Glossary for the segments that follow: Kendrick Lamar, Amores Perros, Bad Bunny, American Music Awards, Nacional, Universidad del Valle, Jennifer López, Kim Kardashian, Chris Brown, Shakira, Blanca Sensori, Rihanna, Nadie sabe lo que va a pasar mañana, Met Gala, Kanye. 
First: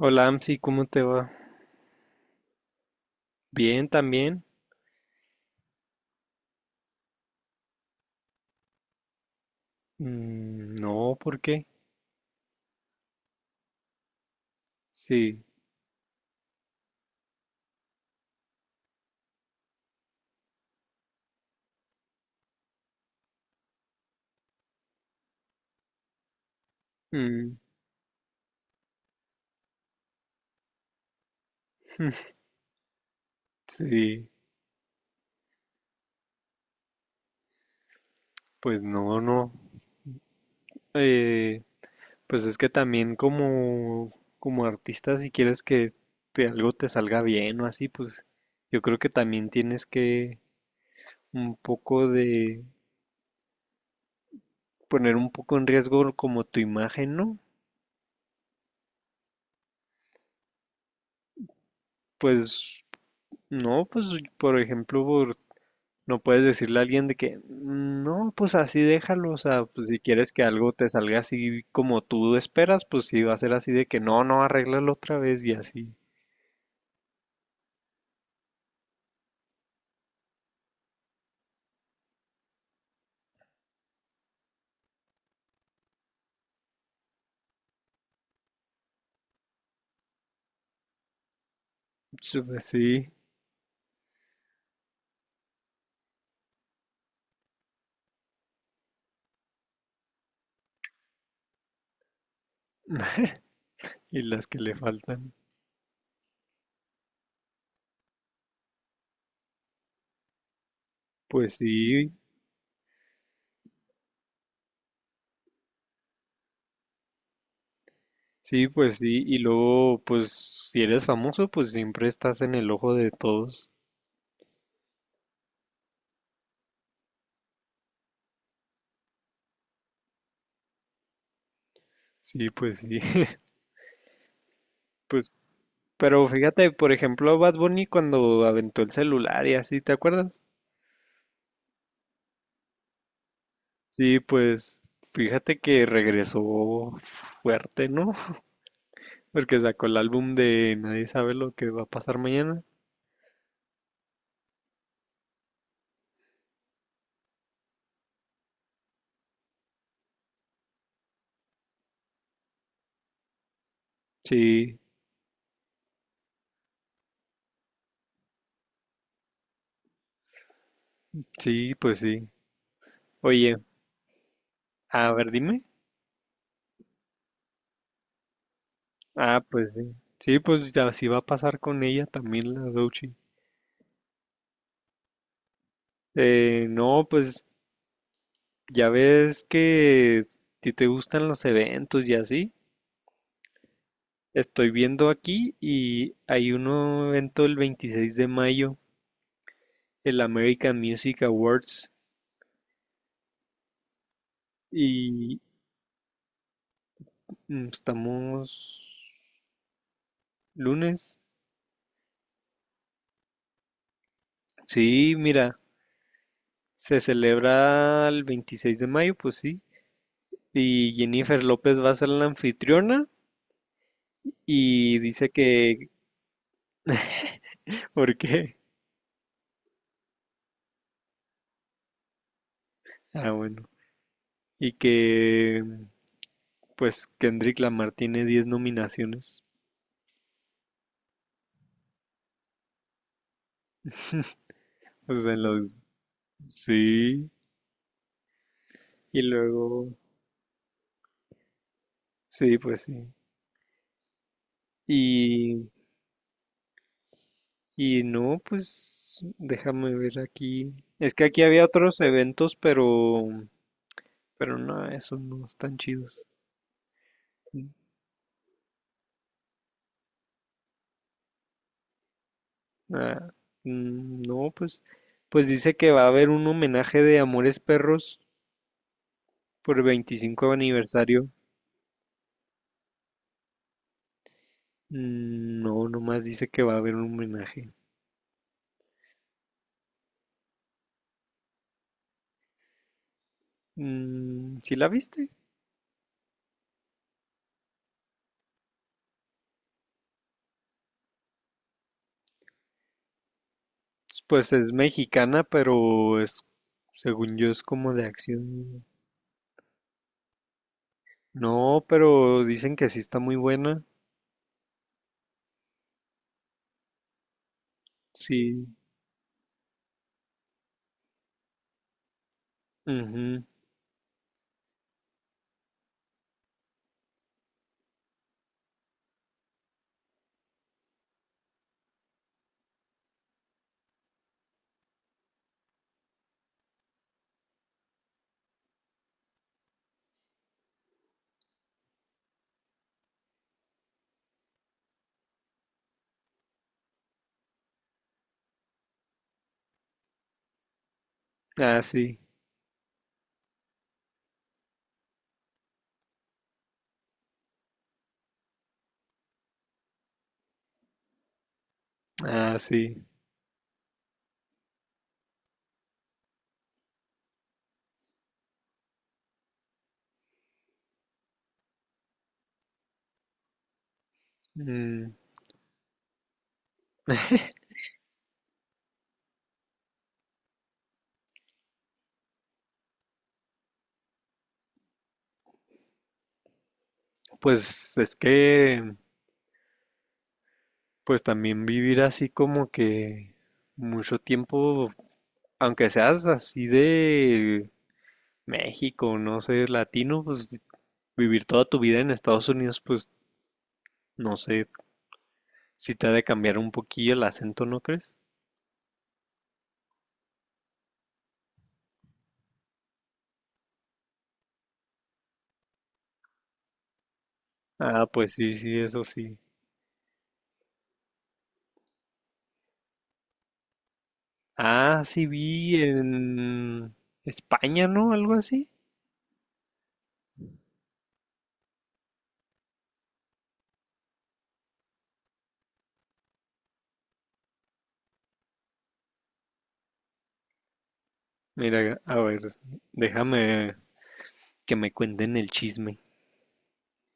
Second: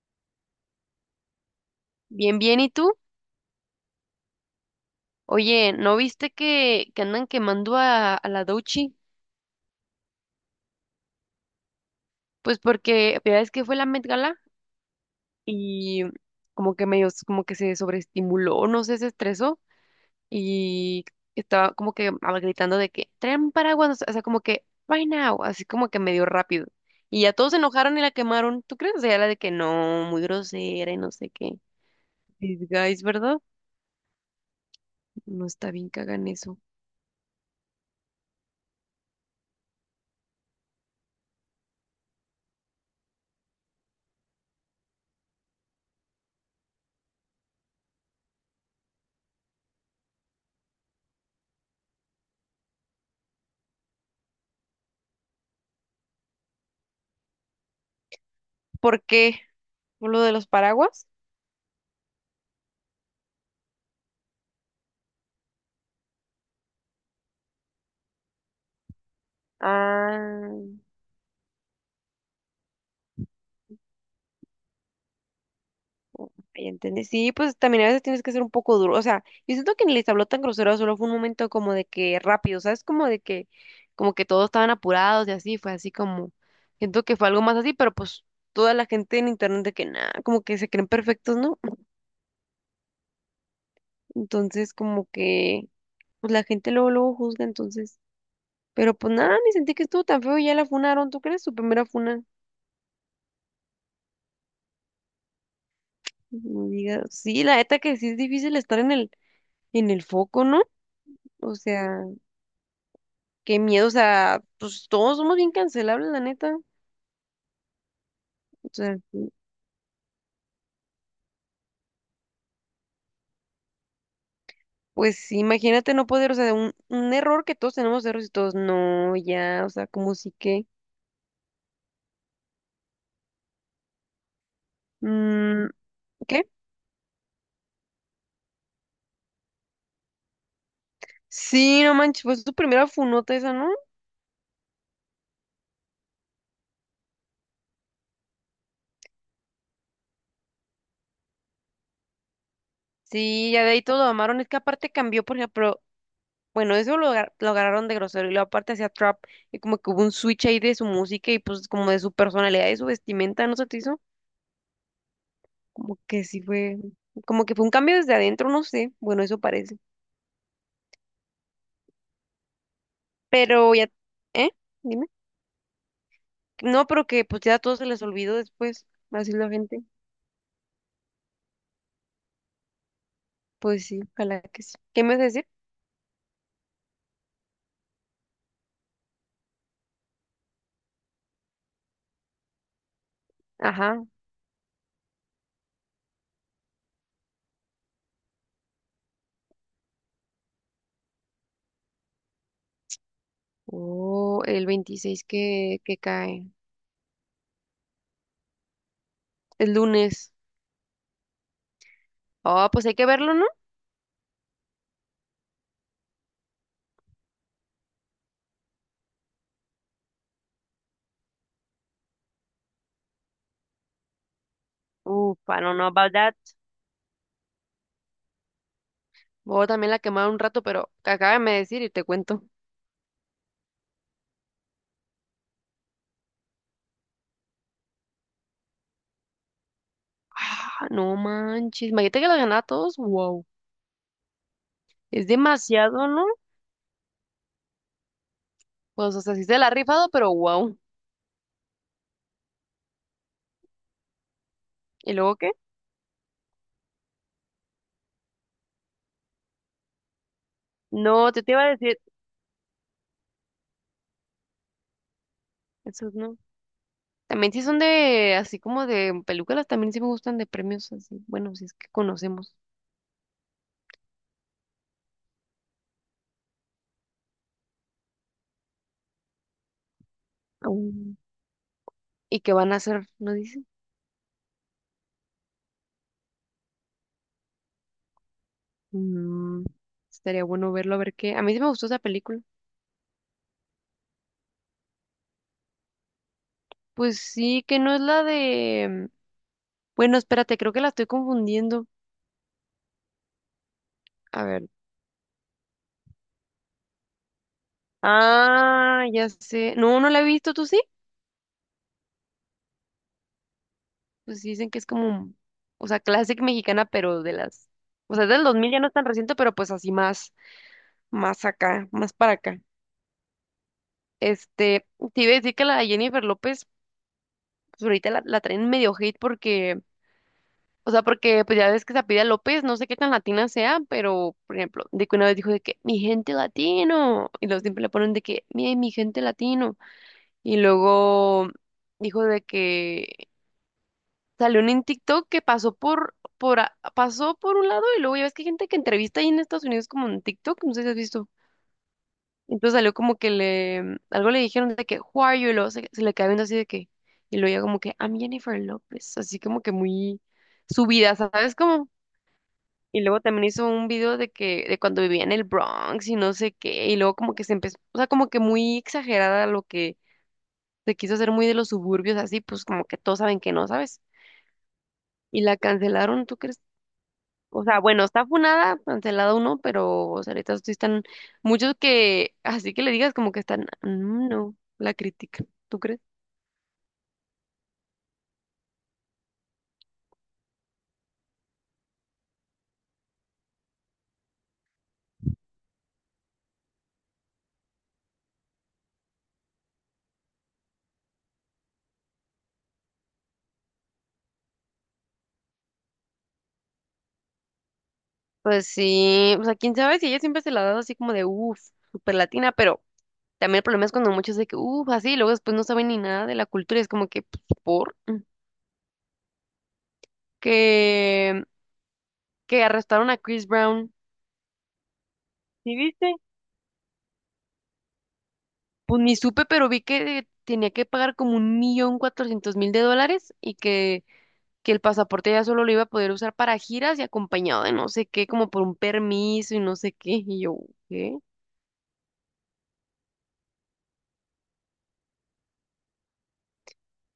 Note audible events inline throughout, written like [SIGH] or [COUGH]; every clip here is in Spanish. Hola, Amsi, ¿cómo te va? Bien, bien, ¿y tú? Bien, también. Oye, ¿no viste que andan quemando a la Dochi? Mm, no, ¿por qué? Pues porque ya es que fue la Met Gala Sí. y como que medio, como que se sobreestimuló, no sé, se estresó y estaba como que gritando de que traen paraguas, no sé, o sea, como que right now, así como que medio rápido. Y ya todos Mm. se enojaron y la quemaron, ¿tú crees? O sea, la de que no, muy grosera y no sé qué. [LAUGHS] These guys, ¿verdad? Sí, No está bien que hagan eso. pues no. Eh, pues es que también como, como artista, si quieres que algo te salga bien o así, pues yo creo que también tienes que un poco de poner un poco en riesgo como tu imagen, ¿no? ¿Por qué? ¿Por lo de los paraguas? Pues no, pues por ejemplo, no puedes decirle a alguien de que, no, pues así déjalo, o sea, pues si quieres que Ah. algo te salga así como tú esperas, pues sí va a ser así de que, no, arréglalo otra vez y así. Ya entendí. Sí, pues también a veces tienes que ser un poco duro. O sea, yo siento que ni les habló tan grosero, solo fue un momento como de que rápido, ¿sabes? Como de que, como que todos estaban apurados y así, fue así como, siento que fue algo más así, pero pues toda la gente en internet de que nada, como que se creen perfectos, ¿no? Sí, pues sí, Entonces, como que, pues la gente luego, luego juzga, entonces. Pero pues nada, ni sentí que estuvo tan feo y ya la funaron, ¿tú crees? Su primera funa. y las que le faltan. No digas. Sí, la neta que sí es difícil estar en en el foco, ¿no? Pues O sea. sí, Qué miedo, o sea, pues todos somos bien cancelables, la neta. sí, O pues sea, sí, y luego, pues si eres famoso, pues siempre estás en el ojo de todos. pues sí, imagínate no poder, o sea, de un error que todos tenemos errores y todos, no, ya, o sea, como sí que. Sí, pues sí. [LAUGHS] Pues, mm, pero ¿Qué? fíjate, por ejemplo, Bad Bunny cuando aventó el celular y así, ¿te acuerdas? Sí, no manches, pues tu primera funota esa, ¿no? Sí, pues, fíjate que regresó fuerte, ¿no? Porque sacó el álbum de Nadie sabe lo que va a pasar mañana. Sí, ya de ahí todo lo amaron. Es que aparte cambió, por ejemplo, bueno, eso lo, lo agarraron de grosero y luego aparte hacía trap y como que hubo un switch ahí de su música y pues como de su personalidad y su vestimenta, ¿no se te hizo? Sí, Como que sí fue, como que fue un cambio desde adentro, no sé, bueno, eso parece. sí, pues sí. Oye, Pero ya, ¿eh? Dime. a ver, dime. No, pero que pues ya a todos se les olvidó después, así Ah, la pues gente. sí. Sí, pues ya así va a pasar con ella también la Dochi. Pues sí, ojalá que sí. ¿Qué me vas a decir? No, pues ya ves que a te gustan los eventos y así. Ajá. Estoy viendo aquí y hay un evento el 26 de mayo, el American Music Awards. Oh, el 26 Y que cae. Estamos El lunes. lunes. Oh, pues hay que verlo, ¿no? Sí, mira. Se celebra el 26 de mayo, pues sí. Y Jennifer López va a ser la anfitriona y dice Uf, I don't que... know about that. [LAUGHS] ¿Por qué? Voy también la quemar un rato, pero acábame de decir y te cuento. Ah, bueno. Y que pues Kendrick Lamar tiene 10 nominaciones. Ah, no manches. Imagínate que la ganaba a todos. Wow. O Es sea, en los... demasiado, ¿no? Sí. Pues, o Y sea, sí se la ha luego... rifado, pero wow. Sí, pues sí. ¿Y luego qué? Y, y no, pues déjame ver aquí. Es que No, aquí te iba había a decir. otros eventos, pero no, esos no están Eso chidos. no. También sí son de, así como de películas, también sí me gustan de premios así. Bueno, si es que conocemos. Ah, mm, no, pues, pues dice que va a haber un homenaje de Amores Perros por 25 Aún, aniversario. ¿y que van a hacer? ¿No dicen? Mm, no, nomás dice que va a haber un homenaje. Mm, estaría bueno verlo, a ver qué. A mí sí me gustó esa película. Mm, ¿sí la viste? Pues sí, que no es la de... Bueno, espérate, creo que la estoy confundiendo. A Pues ver. es mexicana, pero es, según yo, es como de acción. Ah, ya sé. No, no la he visto, ¿tú sí? No, pero dicen que sí está muy buena. Pues sí dicen que es como, o sea, clásica mexicana, pero de las... O sea, es del Sí. 2000, ya no es tan reciente, pero pues así más, más acá, más para acá. Ujú. Este, te iba a decir que la Jennifer López, pues ahorita la traen medio hate porque, o sea, porque pues ya ves que Pida López, no sé qué tan latina sea, pero, por ejemplo, de que una vez dijo de que mi gente latino, y luego siempre le ponen de que mi gente latino, y luego dijo de que salió un en TikTok que pasó pasó por un lado, y luego ya ves que hay gente que entrevista ahí en Estados Unidos como en TikTok, no sé si has visto. Ah, sí. Entonces salió como que le, algo le dijeron de que, who are you? Y luego se le queda viendo así de que, y luego ya como que, I'm Jennifer López, así como que muy subida, ¿sabes cómo? Ah, Y sí. luego también hizo un video de que, de cuando vivía en el Bronx y no sé qué, y luego como que se empezó, o sea, como que muy exagerada lo que se quiso hacer muy de los suburbios, así, pues como que todos saben que no, ¿sabes? Mm, Y la cancelaron, ¿tú crees? O sea, bueno, está funada, cancelado uno, pero o sea, ahorita sí están muchos que, así que le digas como que están, "Mm, no", la crítica, ¿tú crees? pues es que pues también vivir así como que mucho tiempo, aunque seas así de México, no sé, latino, pues vivir toda tu vida en Estados Unidos, pues no sé, si te ha de cambiar un poquillo el acento, ¿no crees? Pues sí, o sea, quién sabe si ella siempre se la ha dado así como de, uff, super latina, pero también el problema es cuando muchos de que, uff, así, y luego después no saben ni nada de la cultura, es como que, pues, por, Ah, mm, pues sí, sí, eso sí. que, que arrestaron a Chris Brown, Ah, sí ¿sí vi viste? en España, ¿no? Algo así. Pues ni supe, pero vi que tenía que pagar como 1,400,000 de dólares y que el pasaporte ya solo lo iba a poder usar para giras y acompañado de no sé qué, como por un permiso y no sé qué. Y yo, ¿qué? Mira, a ver, déjame que me cuenten el chisme.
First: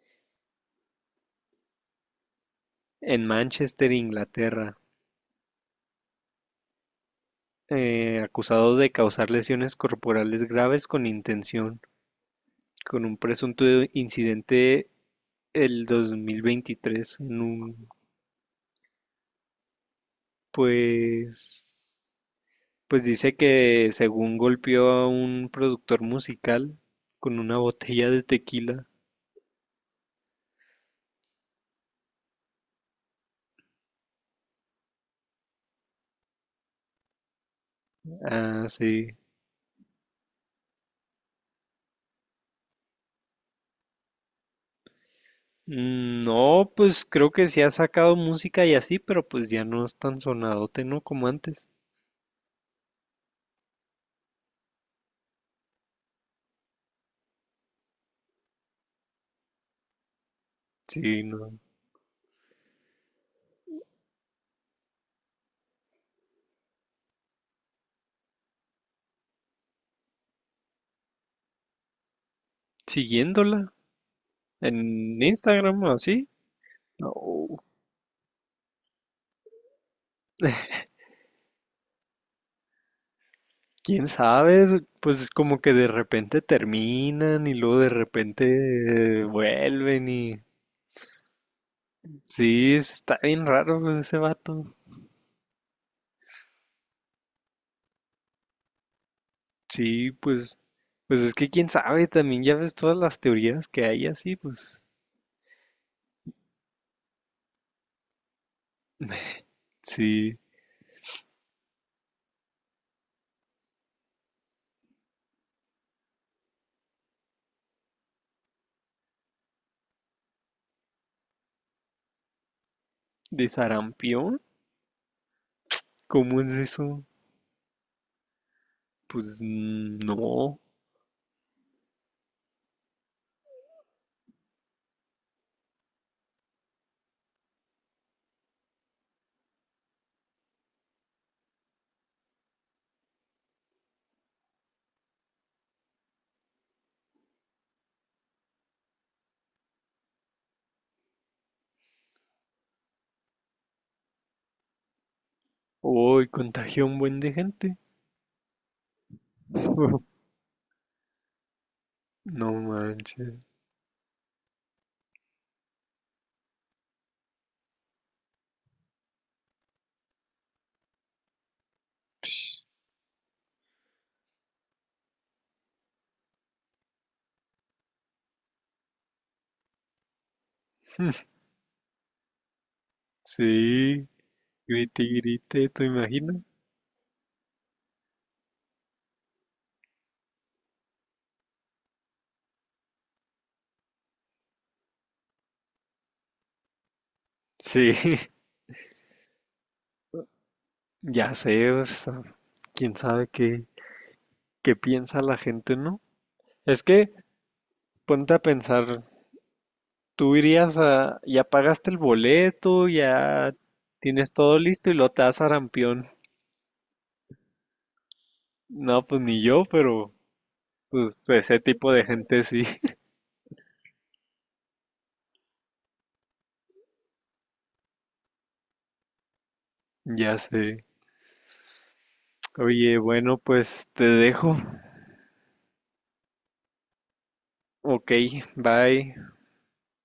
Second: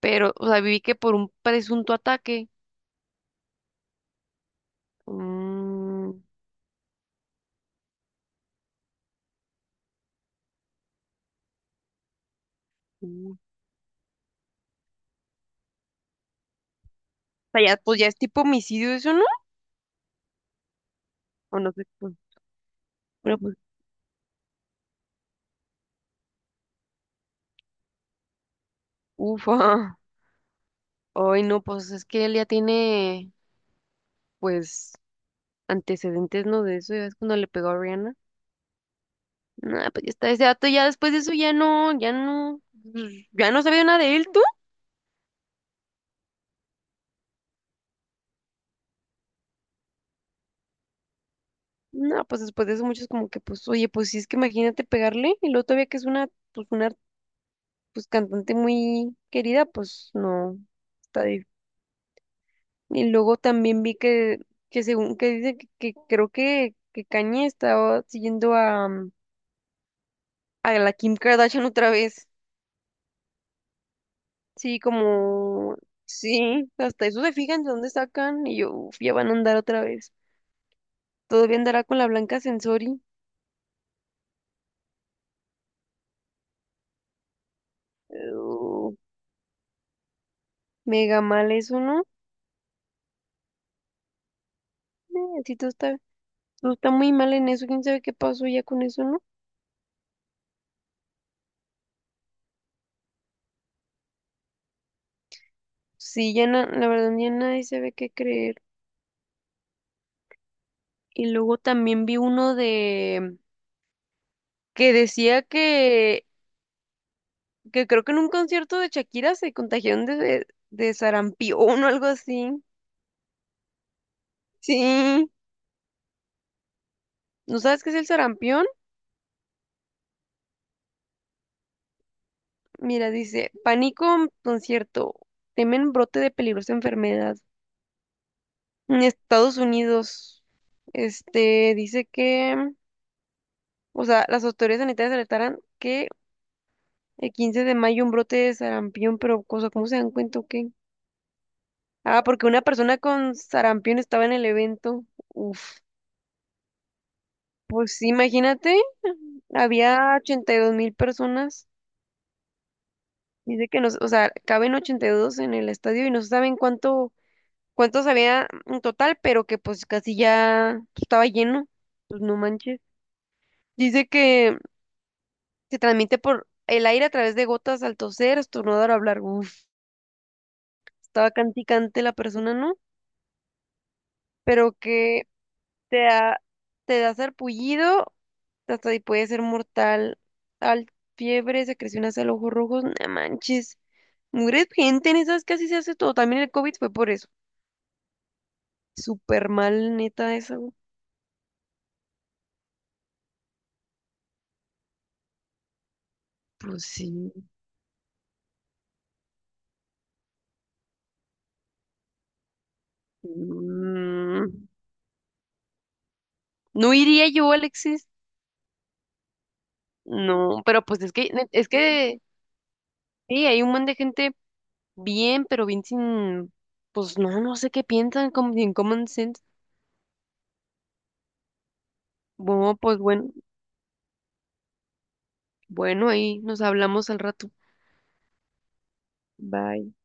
Pero, o sea, vi que por un presunto ataque. En Manchester, Inglaterra. Mm, Acusados de causar lesiones corporales graves con intención, con un mm. O presunto incidente el 2023 en sea, ya, un, pues ya es tipo homicidio eso, ¿no? O no sé, pues pues. pues dice Bueno, pues, que según golpeó a un productor musical con una botella de tequila. ufa. Ay, no, pues es que él ya tiene, pues, antecedentes, ¿no? De eso, ya ves cuando le pegó a Rihanna. Ah, sí. Nah, pues ya está ese dato, ya después de eso ya no, ya no, pues, ya no sabía nada de él. Mm, no, pues creo que sí ha sacado música y así, pero pues ya no es tan sonadote, ¿no? Como antes. No, pues después de eso muchos como que, pues, oye, pues si es que imagínate pegarle y luego todavía que es una, pues, cantante muy querida, pues, no, Sí, está no. difícil. Y luego también vi que según que dice que creo que Kanye estaba siguiendo a, a la Kim Kardashian otra vez. Siguiéndola Sí, en como, Instagram o así. sí, hasta No. eso se fijan de dónde sacan y yo, uf, ya van a andar otra vez. [LAUGHS] Todavía andará con la Blanca Sensori. Quién sabe, pues es como que de repente terminan y luego de Uh, repente vuelven y mega mal eso, ¿no? sí, está bien raro pues, ese vato. Sí, todo está. No, está muy mal en eso. ¿Quién sabe qué pasó ya con eso, no? Sí, pues, pues es que quién sabe, también ya ves todas las teorías que hay así, pues Sí, ya la verdad ya nadie sabe qué creer. sí, Y luego también vi uno de que decía que creo que en un concierto de Shakira se contagiaron de sarampión o algo así. de sarampión, Sí. ¿cómo es eso? ¿No sabes qué es el sarampión? Pues mm, no, Mira, dice, pánico en concierto, temen brote de peligrosa enfermedad. En Estados Unidos, este, dice que, o sea, las autoridades sanitarias alertaron que el 15 de mayo un brote de sarampión, pero cosa, ¿cómo se dan cuenta o qué? Ah, porque una persona con sarampión estaba en el evento. Uf, hoy contagió a un buen de gente. pues sí, imagínate, había [LAUGHS] 82,000 personas. No manches. Dice que nos, o sea, caben 82 en el estadio y no se saben cuánto, cuántos había en total, pero que pues casi ya estaba lleno. Pues no manches. [LAUGHS] Dice que se transmite por el aire a través de gotas al toser, estornudar o hablar. Uf, estaba canticante la persona, ¿no? Sí, Pero grite y que grite, ¿te te imaginas? da, te da sarpullido, hasta ahí puede ser mortal. Al fiebre, secreción hasta los ojos rojos, no manches. Mugre gente en esas casi se hace todo. También el COVID fue por eso. Sí. [LAUGHS] Súper mal, neta, eso. Ya sé, o sea, quién sabe qué, qué piensa la gente, ¿no? Pues Es que sí. ponte a pensar, tú irías a, ya pagaste el boleto, ya tienes todo Mm, listo y lo te das arampión. no iría yo, Alexis. No, pues ni yo, pero No, pero pues es pues que, ese es tipo de que, gente sí. [LAUGHS] sí, hay un montón de gente bien, pero bien sin, pues no, no sé qué piensan, como sin common sense. Ya sé. Bueno, Oye, pues bueno, bueno, pues te dejo. bueno, ahí nos hablamos al rato. Ok, bye. Bye.